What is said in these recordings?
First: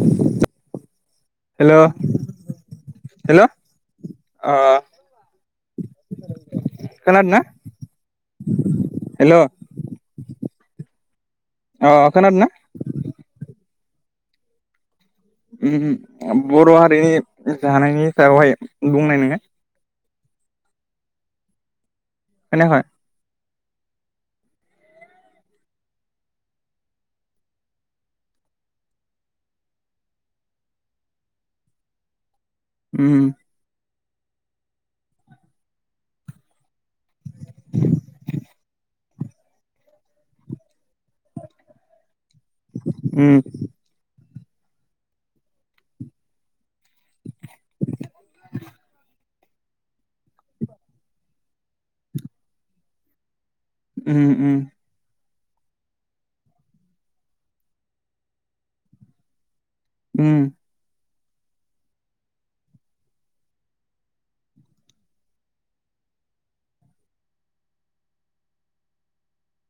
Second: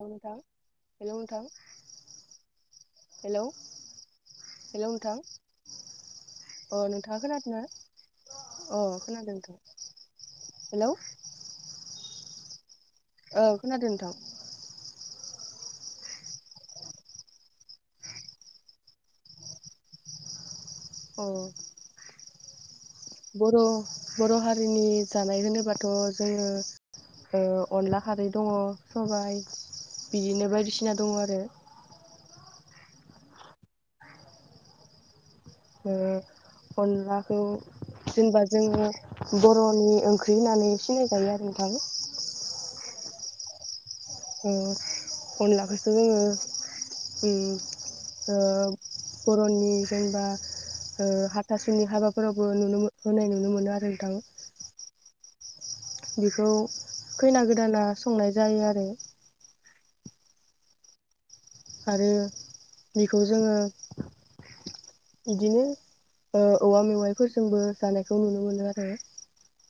नोंथां हेल' नोंथां hello hello hello अ हेल' नोंथां अ नोंथाङा खोनादों ना खोनादोंना अ खोनादों हेल' नोंथां हेल' अ खोनादों ना? औ खोनादों नोंथां। ओम बर' हारिनि जानायनि सायावहाय बुंनाय नोङो औ खोनायाखय? बर' बर' हारिनि जानाय होनोबाथ' जोङो ओ अनला खारै दङ सबायाइ बिदिनो बायदिसिना दङ आरो उम ओ अनलाखौ जेनेबा जोङो बर'नि ओंख्रि होननानै सिनायजायो आरो नोंथां उम ओ अनलाखोसो जोंङो ओ ओ बर'ननि जेनेबा ओ हाथासुनि हाबाफोरावबो नुनो होनाय नुनो मोनो [unintelligible] उम बेखौ खैना गोदाना संनाय जायो आरो उम आरो बेखौ जोङो बिदिनो ओ औवा मेवाइफोरजोंबो जानायखौ नुनो मोनो आरो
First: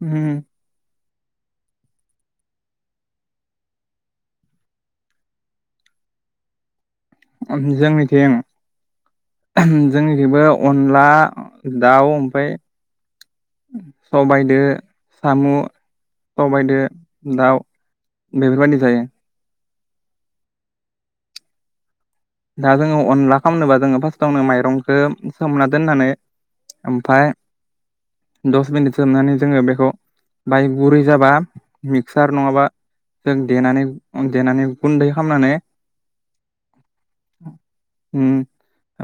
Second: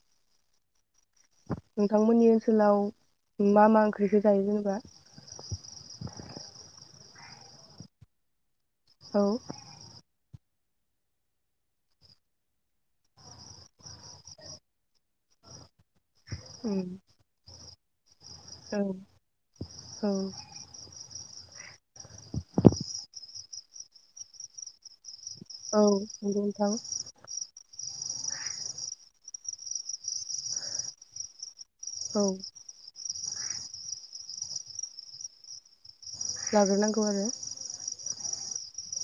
उम नोंथांमोननि ओनसोलाव मा मा ओंख्रिसो जायो जेनेबा [unintelligible] जोंनिथिं औ जोंनिथिंबो अनला दाउ ओमफाय सबायाइदो साम' सबायदो दाउ बेफोरबायदि जायो औ दा जोङो अनला खालामनोबा जोङो फार्स्टआवनो माइरंखौ सोमना औ दोननानै नंगौ नोंथां ओमफाय दस मिनिट सोमनानै जोङो बेखौ बाय गुरै जाबा औ मिक्सार नङाबा जों देनानै देनानै गुन्दै खालामनानै लाग्रोनांगौ आरो उम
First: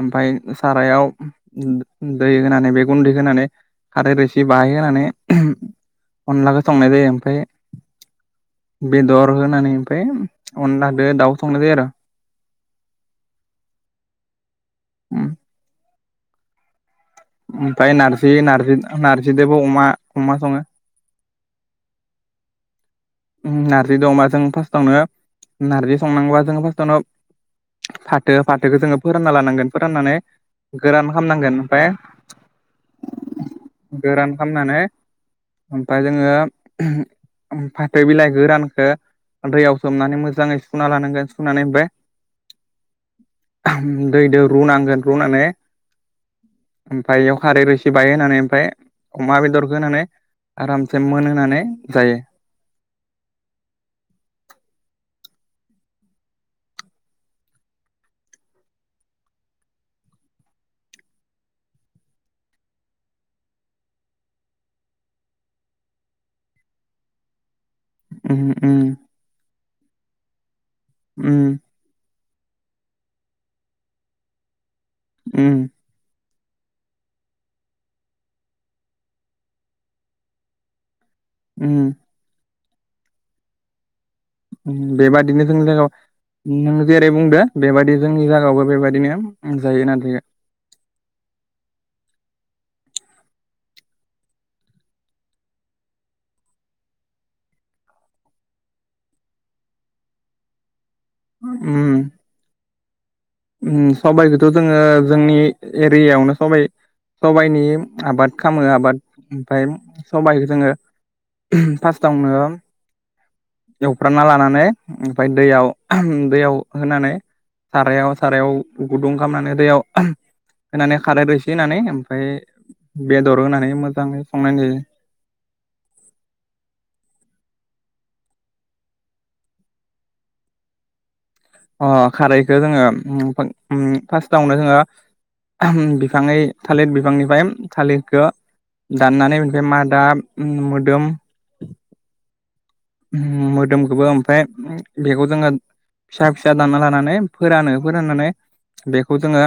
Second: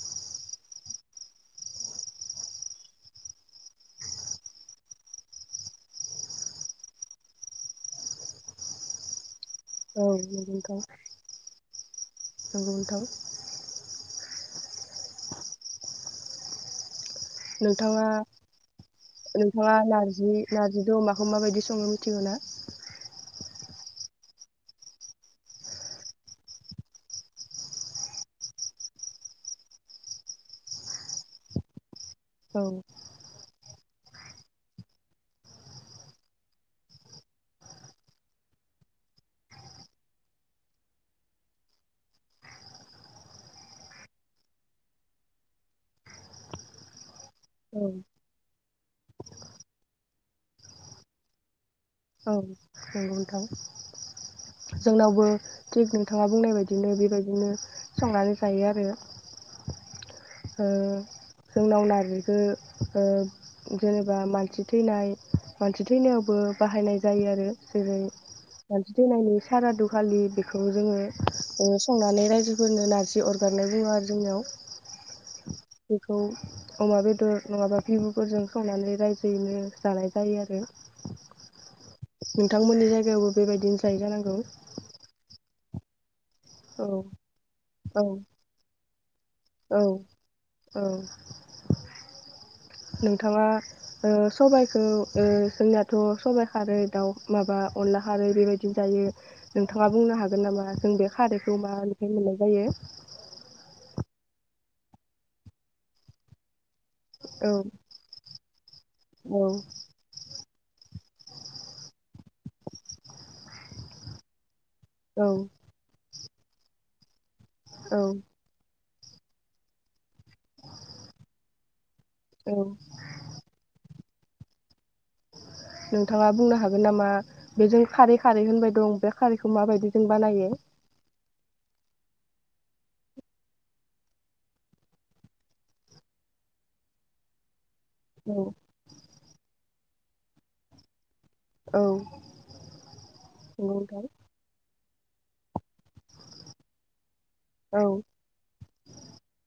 ओमफाय सारायाव दै उम होनानै बेे गुन्दै होनानै खारै रोसि बाहाय होनानै अनलाखौ संनाय जायो ओमफाय बेदर होनानै औ ओमफ्राय नंगौ नोंथां अनला दो दाउ संनाय जायो आरो नंगौ नोंथां उम ओमफाय नोंथाङा नारजि नारजि नार्जिदोबो अमा अमा सङो बेखौ माबायदि संनो मिथिगौ ना? उम नार्जि दो अमाजों फार्स्टआवनो नार्जि संनांगोबा जों फार्स्टआवनो फाथो फाथोखौ जोङो फोरानना लानांगोन फोराननानै गोरान खामनांगोन ओमफाय औ गोरान खामनानै ओमफाय जोङो ओमफाय- ऐ बिलाइ गोरानखो दैयाव सोमनानै मोजाङै सुना लानांगोन सुनानै ओमफ्राय - दैजों रुनांगोन रुनानै ओमफाय बेयाव खारै औ रोसि बाय होनानै ओमफाय अमा बेदरखो होनानै आरामसे मोनहोनानै जायो। औ नंगौ नोंथां जोंनावबो थिग नोंथाङा बुंनाय बायदिनो बेबायदिनो संनानै जायो आरो [inaudible] ओ जोंनाव नारजिखो ओ जेनेबा मानसि थैनाय मानसि थैनायावबो बाहायनाय जायो आरो जेरै- उम उम मानसि थैनायनि सारादु खाालि बे बेखौ जोङो उम ओ संनानै रायजोफोरनो नारजि अरगारनाय बुङ आरो जोंनियाव उम बेखौ- अमा बेदर नङाबा बिबुफोरजों संनानै रायजोयैनो जानाय जायो आरो। उम नोंथांमोननि जायगायावबो बेबायदिनो जायो जानांगौ। बेबादिनो जोंनि जागायाव औ नों जेरै- बुंदो बेबायदि औ जोंनि जायगायावबो बेबायदिनो। औ औ नोंथाङा ओ सबाइखौ ओ जोंनिथ' सबाइ खारै दाउ माबा अनला खारै बेबाय जायो नोंथानो बुंनो हागोन नामा? जों बे खारैखौ मानिफ्राय मोननाय जायो। ओ सबाइखौथ' जोङो जोंनि एरियायावनो सबाइ औ सबायाइनि आबाद खामो आबाद औ ओमफाय सबाइखो जोङो फार्स्टआवनो एवफ्राना लानानै ओमफाय औ दैयाव दैयाव होनानै औ सारायाव सारायाव गुदुं खालामनानै दैयाव होनानै खारै रोसि होनानै ओमफाय औ बेदर होनानै मोजाङै संनाय जायो। [inaudible] नोंथाङा बुंनो हागोन नामा बेजों खारै खारै होनबाय दं बे खारैखौ माबायदि जों बानायो? अ खारैखौ जोङो उम उम फार्स्टावनो जोङो बिफाङै थालिर बिफांनिफ्राय थालिरखौ औ दाननानै बेनिफाय मादा उम मोदोम औ उम नंगौ नोंथां मोदोमखौबो ओमफाय बेखौ जोङो फिसा फिसा दानना लानानै फोरानो औ फोराननानै बेखौ जोङो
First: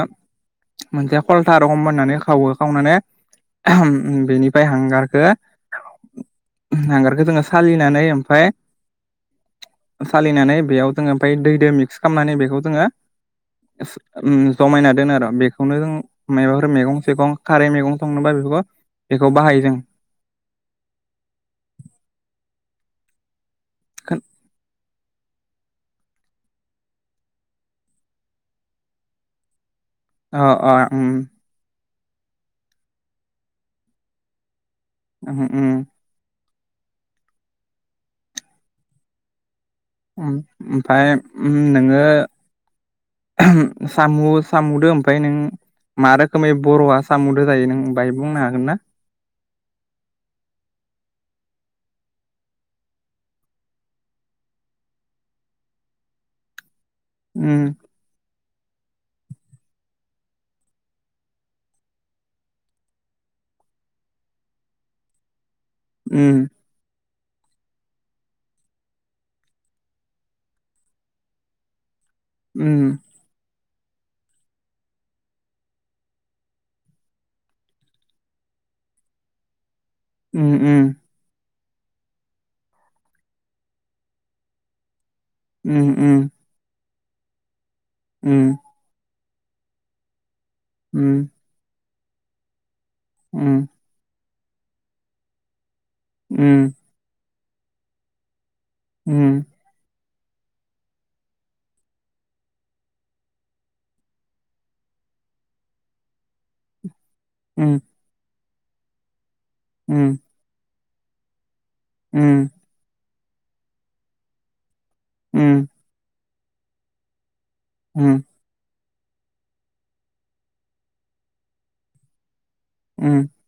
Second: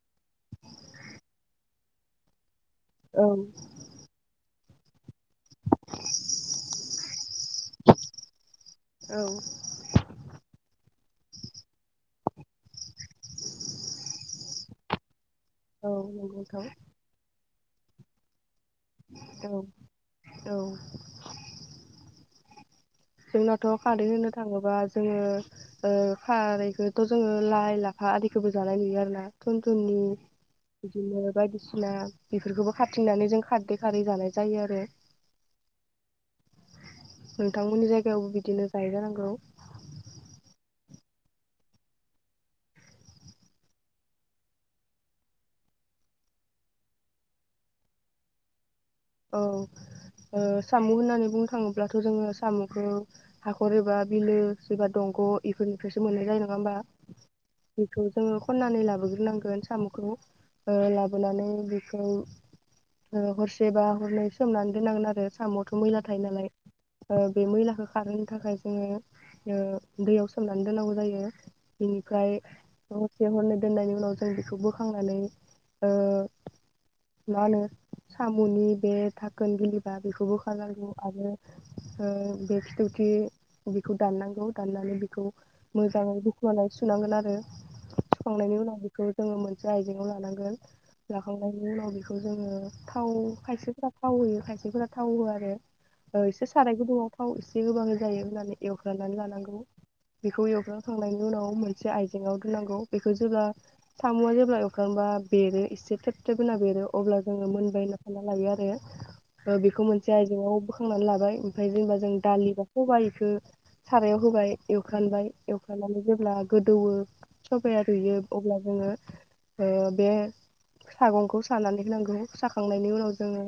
मोनसे फलथा रखम बाननानै खावो खावनानै औ ओहोम बेनि हांगारखो हांगारखो जोङो सालिनानै ओमफाय औ सालिनानै बेयाव जोङो ओमफाय दैदो मिस्क खालामनानै बेखौ जोङो उम जमायना दोनो आरो मिस्क बेखौनो औ जों नंगौ नोंथां मायबाफोर मैगं सैगं खारै मैगं संनोबा बेखौ बेखौ बाहायो जों औ औ जोंनाथ' खारै होनो थाङोबा जोङो ओ खारैखौथ' जोङो लाइ लाफा आदिखौबो जानाय नुयो आरो ना थो थुनि अ अ बिदिनो बायदिसिना बेफोरखोबो खारथिंनानै जों खारदै खारै जानाय जायो आरो। [unintelligible] नोंथांमोननि जायगायावबो बिदिनो जायोजानांगौ। ओम ओम ओमफाय उम नोङो एहोम, सामु' सामु'दो ओमफाय नों मा रोखोमै बर'आ सामुदो जायो नों बाहाय बुंनो हागोन ना? औ ओ सामु' होननानै बुंनो थाङोब्लाथ' जोङो सामु'खौ हाखर एबा बिलो एबा दं ग' इफोरनि फ्रायसो मोननाय जायो नङा होमबा उम बेखौ जोङो खननानै लाबोग्रोनांगोन सामु'खौ ओ लाबोनानै बिखौ ओ हरसे बा हरनै सोमनानै दोननांगोन आरो साम'वथ' मैला थायो उम नालाय। ओ बे मैलाखो खारहोनो थाखाय जोङो ओ दैयाव सोमनानै दोननागौ जायो बिनि फ्राय उम हरसे हरनै दोननायनि उनाव जों बेखौ बोखांनानै ओ मा होनो सामु'नि बे थाखोन बिलिबा बेखौबो उम खालागौ उम आरो ओ बे खिथौथि बिखौ दाननांगौ दाननानै बिखौ मोजाङै उम हुख्ननाय सुनांगोन आरो सुखां उम नायनि उनाव बिखौ जोङो मोनसे आयजें आव लानांगोन उम लाखांनायनि उनाव बेखौ जोङो थाव उम खायसेफोरा थाव होयो खायसेफोरा थाव होआ आरो ओ एसे उम साराय गुदुंङाव थाव एसे होबानो जायो होनानै एवग्रोनानै उम लानांगौ। बेखौ एवखां खांनायनि उनाव मोनसे आइजें आव दोननांगौ। बेखो जेब्ला सामु'आ जेब्ला एवखांबा अब्ला बेरो इसेेे थेब थेब होना बेरो अब्ला जोंङो मोनबा उम सानना लायो आरो ओ बेखौ मोनसे उम आइजें आव बोखांनानै लाबाय ओमफाय जेनेबा जों दालि उम बा सबाय खो सारायाव होबाय एवखानबाय उम एवफ्रामनानै जेब्ला गोदौवो सबाया रुयो अब्ला जोङो ओ बे सागंखौ सानानै होनांगौ साखां नायनि उम उनाव जोङो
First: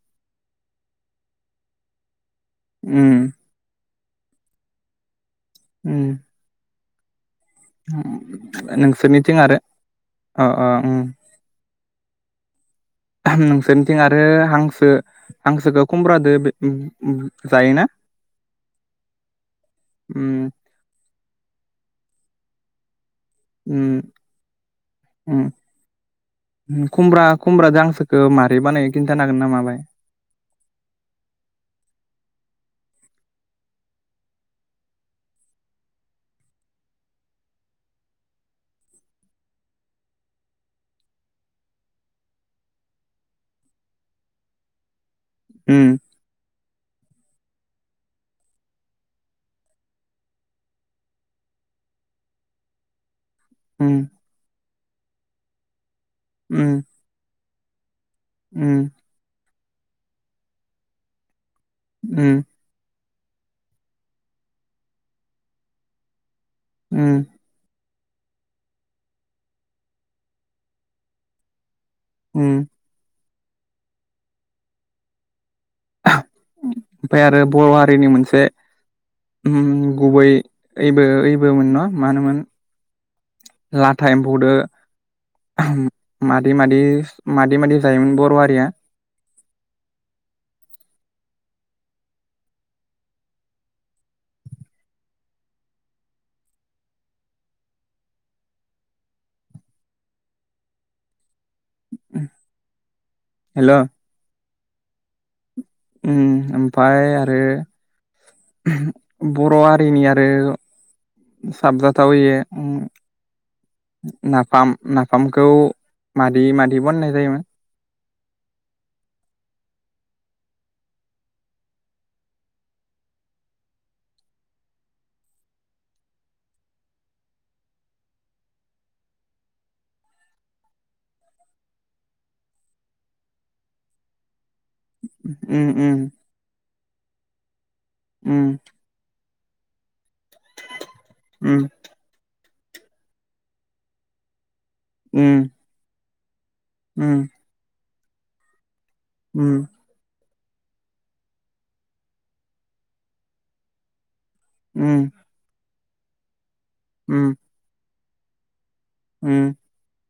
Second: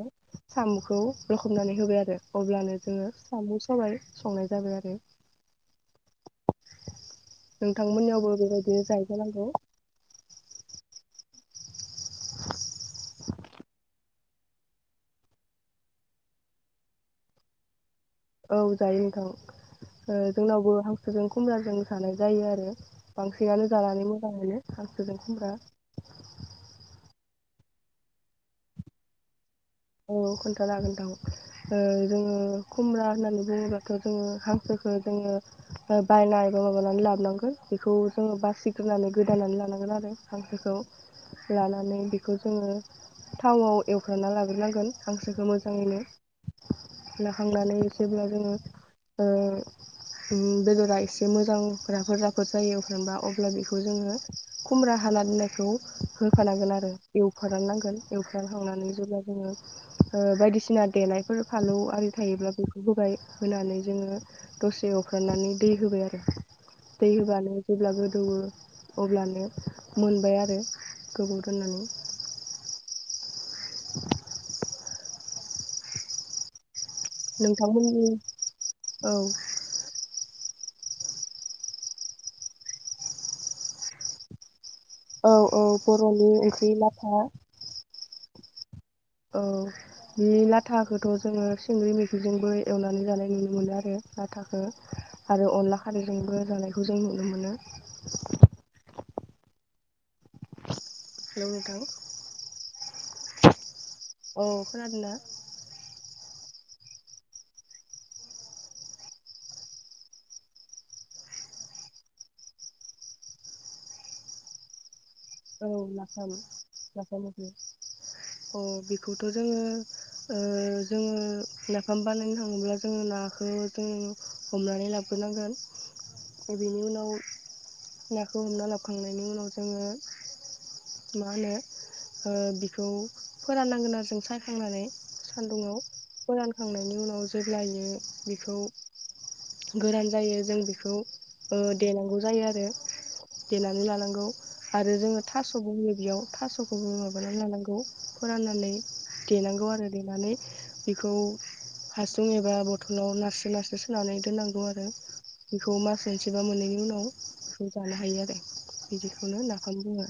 सामु'खौ लखबनानै होबाय आरो अब्लानो जोङो उम सामु' सबाय संनाय जाबाय आरो। उम। नोंथांमोननियावबो [unintelligible] बेबायदिनो जायो नोंसोरनिथिं जानांगौ आरो अ' अ' उम उम। [unintelligible] नोंसोर निथिं आरो हांसो हांसोखो खुमब्रादो बे उम जायोना? औ जायो नोंथां ओ उम जोंनावबो हांसोजों खुमराजों जानाय जायो आरो बांसिनानो उम जानानै मोजां मोनो हांसोजों खुमब्रा। उम खुमब्रा खुमब्रादो हांसोखो मारै बानायो खिन्थानो हागोन ना माबाय? औ खोन्थानो हागोन नोंथां ओ जोङो खुमब्रा होननानै बुङोब्लाथ' जोङो हांसो ओ जोङो बायना एबा माबानानै लाबोनांगो बेखौ जोङो बासि ग्रोनानै गोदानानै लानांगोन। हागोन आरो हांसोखौ लानानै बेखौ जोङो थावाव एवफ्रामना लाग्रोनांगोन। हांसोखो उम मोजाङैनो हांनानै जेब्ला जोङो ओ उम बेदरा एसे मोजां राफोर राफोर जायो एवफ्रामबा अब्ला बेखौ उम जोङो खुमरा हाना दोननायखौ होफा नांगोन उम आरो एवफ्रा नांगोन। एवख्राम खांनानै उम जेब्ला जोङो ओ बायदिसिना देनाय फोर फालौ आरि उम थायोब्ला बेखौब होबाय। होनानै जोङो दसे एवफ्रामनानै दै होबाय आरो दै उम होबानो जेब्ला दौवो अब्लानो मोनबाय आरो गोबाव दोननानै। उम। [unintelligible] [unintelligible] ओमफ्राय आरो बर' हारिनि नोंथांमोननि मोनसे औ उ गुबै ओइबो ओइबो मोन ना मा होनोमोन लाथा एम्फौदो औ औ बर'नि मादि ओंख्रि मादि लाथा मादि मादि जायो मोन बर'हारिया औ बे लाथा खौथ' जोङो सिंग्रि मेखि जोंबो एवनानै जानाय नुनो मोनो आरो। लाथाखो आरो अनला खारै जोंबो जानायखौ जों नुनो मोनो। [unintelligible] हेल' नोंथां। हेल' औ खोनादोंना उम ओमफ्राय आरो बर' हारिनि आरो साबजाथावहोयो नाफाम नाफामखौ औ नाफाम मादि मादि बानायनाय नाफाम जायोमोन ओंख्रि औ बेखौथ' जोङो ओ जोङो नाफाम बानायनो थाङोब्ला जोङो नाखौ जोङो हमनानै लाबग्रोनांगोन बेनि उनाव नाखौ हमना लाबखांनायनि उनाव जोङो मा होनो ओ बिखौ फोराननांगोन आरो जों सायखांनानै सान्दुङाव फोरानखांनायनि उनाव जेब्लायो बेखौ उम गोरान जायो जों बेखौ उम देनांगौ जायो आरो देनानै लानांगौ आरो जोङो उम उम थास'बो होयो बेयाव थास' बेखौबो उम माबानानै लानांगौ फोराननानै उम देनांगौ आरो देनानै बेखौ हासुं एबा बथलाव नारसो नारसो सोनानै दो नांगौ आरो उम बेखौ मास मोनसेबा मोनैनि उनाव उम बेखौ जानो हायो आरो बिदि उम बेखौनो नाफाम बुङो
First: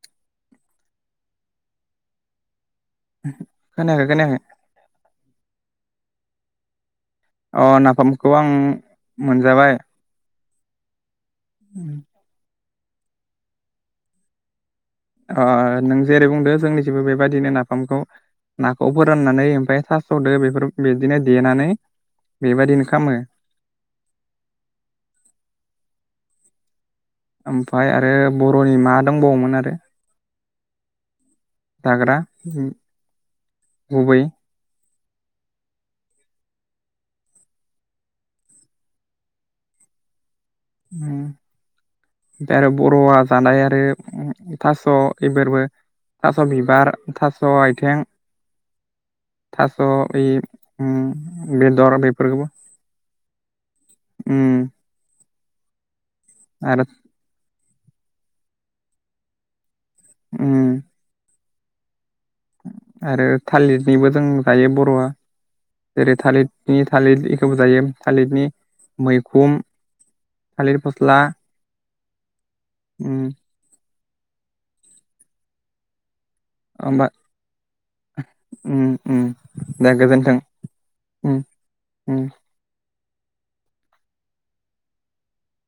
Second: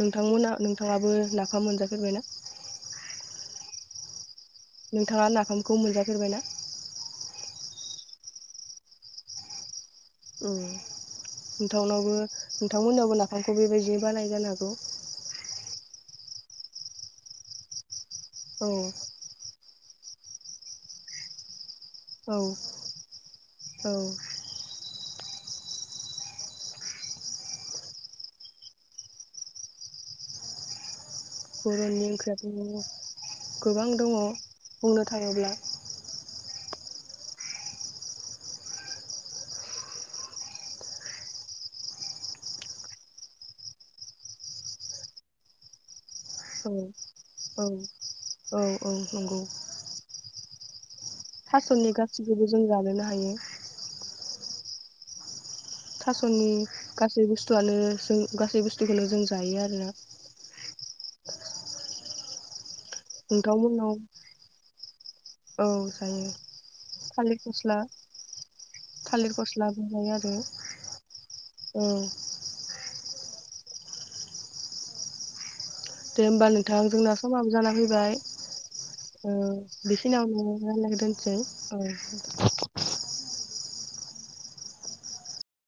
नोंथांमोना नोंथाङाबो नाफाम मोनजाफेरबायना खोनायाखै खोनायाखै नोंथाङा नाफामखौ मोनजाफेरबाय ना अ नाफामखौ आं मोनजाबाय उम नोंथांनावबो नोंथांमोनियावबो नाफामखौ बेबायदिनो बानायो जानो हागौ अ नों जेरै बुंदो जोंनिथिबो बेबायदिनो नाफामखौ औ नाखौ फोराननानै ओमफ्राय थास'दो बेफोर बिदिनो देनानै औ बेबायदिनो खामो औ ओमफ्राय आरो बर'नि मा दंबावोमोन आरो बर'नि जाग्रा ओंख्रियाथ' गोबां दङ गुबै बुंनो थाङोब्ला उम दायरेक बर'आ जानाय आरो थास' बेफोरबो थास' औ बिबार थास' औ आथिं औ औ नंगौ थास' बै उम थास'नि बेदर गासिखौबो बेफोरखौबो जों जानोनो हायो उम थास'नि आरो गासै बुस्थुआनो जों गासै बुस्थुखौनो जों जायो आरोना उम आरो नोंथांमोननाव थालिरनिबो जों जायो बर'आ औ जेरै जायो थालिरनि थालिर बेखौबो जायो थालिरनि थालिर मैखुन फस्लाबो जायो आरो थालिर औ उम दे होमबा नोंथां होमबा जोंना समाबो जाना फैबाय ओम ओम ओ दे गोजोन्थों बेखिनियावनो रायलायना दोनसै ओम ओम औ